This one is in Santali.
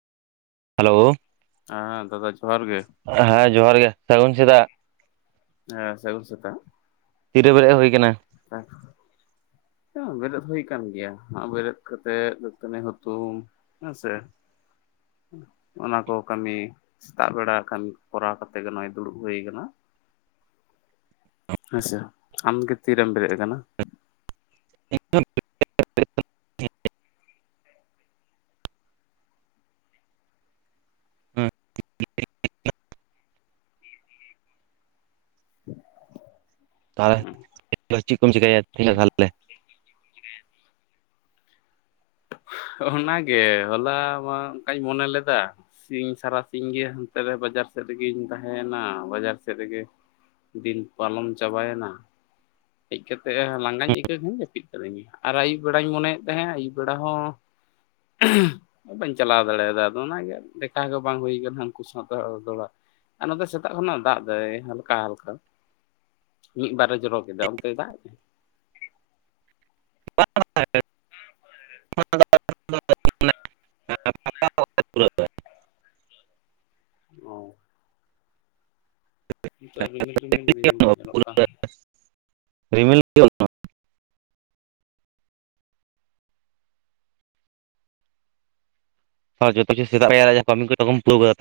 ᱦᱮᱞᱳ ᱾ ᱟᱸ ᱫᱟᱫᱟ ᱡᱚᱦᱟᱨ ᱜᱮ᱾ ᱦᱮᱸ ᱡᱚᱦᱟᱨ ᱜᱮ ᱥᱟᱹᱜᱩᱱ ᱥᱮᱛᱟᱜ᱾ ᱦᱮ ᱥᱟᱹᱜᱩᱱ ᱥᱮᱛᱟᱜ ᱾ ᱛᱤᱨᱟᱹ ᱵᱮᱨᱮᱜ ᱦᱳᱭ ᱠᱟᱱᱟ? ᱟᱪᱪᱷᱟ ᱮᱸ ᱵᱮᱨᱮᱫ ᱦᱳᱭ ᱠᱟᱱ ᱜᱮᱭᱟ ᱵᱮᱨᱮᱫ ᱠᱟᱛᱮᱜ ᱫᱟᱹᱛᱟᱹᱱᱤ ᱦᱩᱛᱩᱢ᱾ ᱦᱮᱸᱥᱮ? ᱚᱱᱟ ᱠᱚ ᱠᱟᱹᱢᱤ ᱥᱮᱛᱟᱜ ᱵᱮᱲᱟ ᱠᱟᱹᱢᱤ ᱠᱚᱨᱟᱣ ᱠᱟᱛᱮᱜ ᱜᱮ ᱱᱚᱜᱚᱭ ᱫᱩᱲᱩᱵ ᱦᱳᱭ ᱠᱟᱱᱟ᱾ ᱦᱮᱸᱥᱮ ᱟᱢᱜᱮ ᱛᱤᱨᱮᱢ ᱵᱮᱨᱮᱫ ᱠᱟᱱᱟ? [inaudible] [inaudible] ᱛᱟᱦᱚᱞᱮ [unintelligible] ᱪᱮᱫ ᱠᱚᱢ ᱪᱤᱠᱟᱭᱟ ᱛᱮᱦᱮᱧᱚᱜ ᱛᱟᱦᱞᱮ? ᱚᱱᱟᱜᱮ ᱦᱚᱞᱟ ᱢᱟ ᱚᱱᱠᱟᱧ ᱢᱚᱱᱮ ᱞᱮᱫᱟ, ᱥᱤᱧ ᱥᱟᱨᱟᱥᱤᱧ ᱜᱮ ᱦᱟᱱᱛᱮ ᱨᱮ ᱵᱟᱡᱟᱨ ᱥᱮᱫ ᱨᱮᱜᱤᱧ ᱛᱟᱦᱮᱸᱱᱟ, ᱵᱟᱡᱟᱨ ᱥᱮᱫ ᱨᱮᱜᱮ ᱫᱤᱱ ᱯᱟᱞᱚᱱ ᱪᱟᱵᱟᱭ ᱱᱟ᱾ ᱦᱮᱡ ᱠᱟᱛᱮᱜ ᱞᱟᱸᱜᱟᱧ ᱟᱹᱭᱠᱟᱹᱣ ᱠᱷᱟᱱ ᱡᱟᱹᱯᱤᱫ ᱠᱟᱹᱫᱟᱹᱧ, ᱟᱨ ᱟᱹᱭᱩᱵ ᱵᱮᱲᱟ ᱦᱚᱧ ᱢᱚᱱᱮᱭᱮᱫ ᱛᱟᱦᱮᱸᱜ ᱟᱹᱭᱩᱵ ᱵᱮᱲᱟ ᱦᱚᱸ [unintelligible] ᱵᱟᱹᱧ ᱪᱟᱞᱟᱣ ᱫᱟᱲᱮᱭᱟᱫᱟ ᱟᱫᱚ ᱚᱱᱟᱜᱮ ᱫᱮᱠᱷᱟ ᱜᱮ ᱵᱟᱝ ᱦᱩᱭ ᱠᱟᱱᱟ ᱩᱱᱠᱩ ᱥᱟᱶᱛᱮ ᱫᱚᱦᱲᱟ᱾ ᱟᱨ ᱱᱚᱛᱮ ᱥᱮᱛᱟᱜ ᱠᱷᱚᱱᱟᱜ ᱫᱟᱜ ᱫᱟᱭ ᱦᱟᱞᱠᱟ ᱦᱟᱞᱠᱟ ᱢᱤᱫ ᱵᱟᱨᱮ ᱡᱚᱨᱚ ᱠᱮᱫᱟ ᱚᱱᱛᱮ ᱫᱟᱜ [inaudible] [unintelligible] ᱚ ᱱᱤᱛᱚᱜ ᱨᱤᱢᱤᱞ ᱨᱤᱢᱤᱞ ᱧᱮᱞ ᱫᱚ ᱧᱮᱞᱚᱜ ᱠᱟᱱ ᱜᱮᱭᱟ᱾ ᱨᱤᱢᱤᱞ [unintelligible] ᱛᱟᱣ ᱡᱷᱚᱛᱚ ᱠᱤᱪᱷᱩ ᱥᱮᱛᱟᱜ ᱯᱟᱭᱟᱨ ᱨᱮ ᱠᱟᱹᱢᱤ ᱠᱚᱢ ᱯᱩᱨᱟᱹᱣ ᱠᱟᱫᱟ?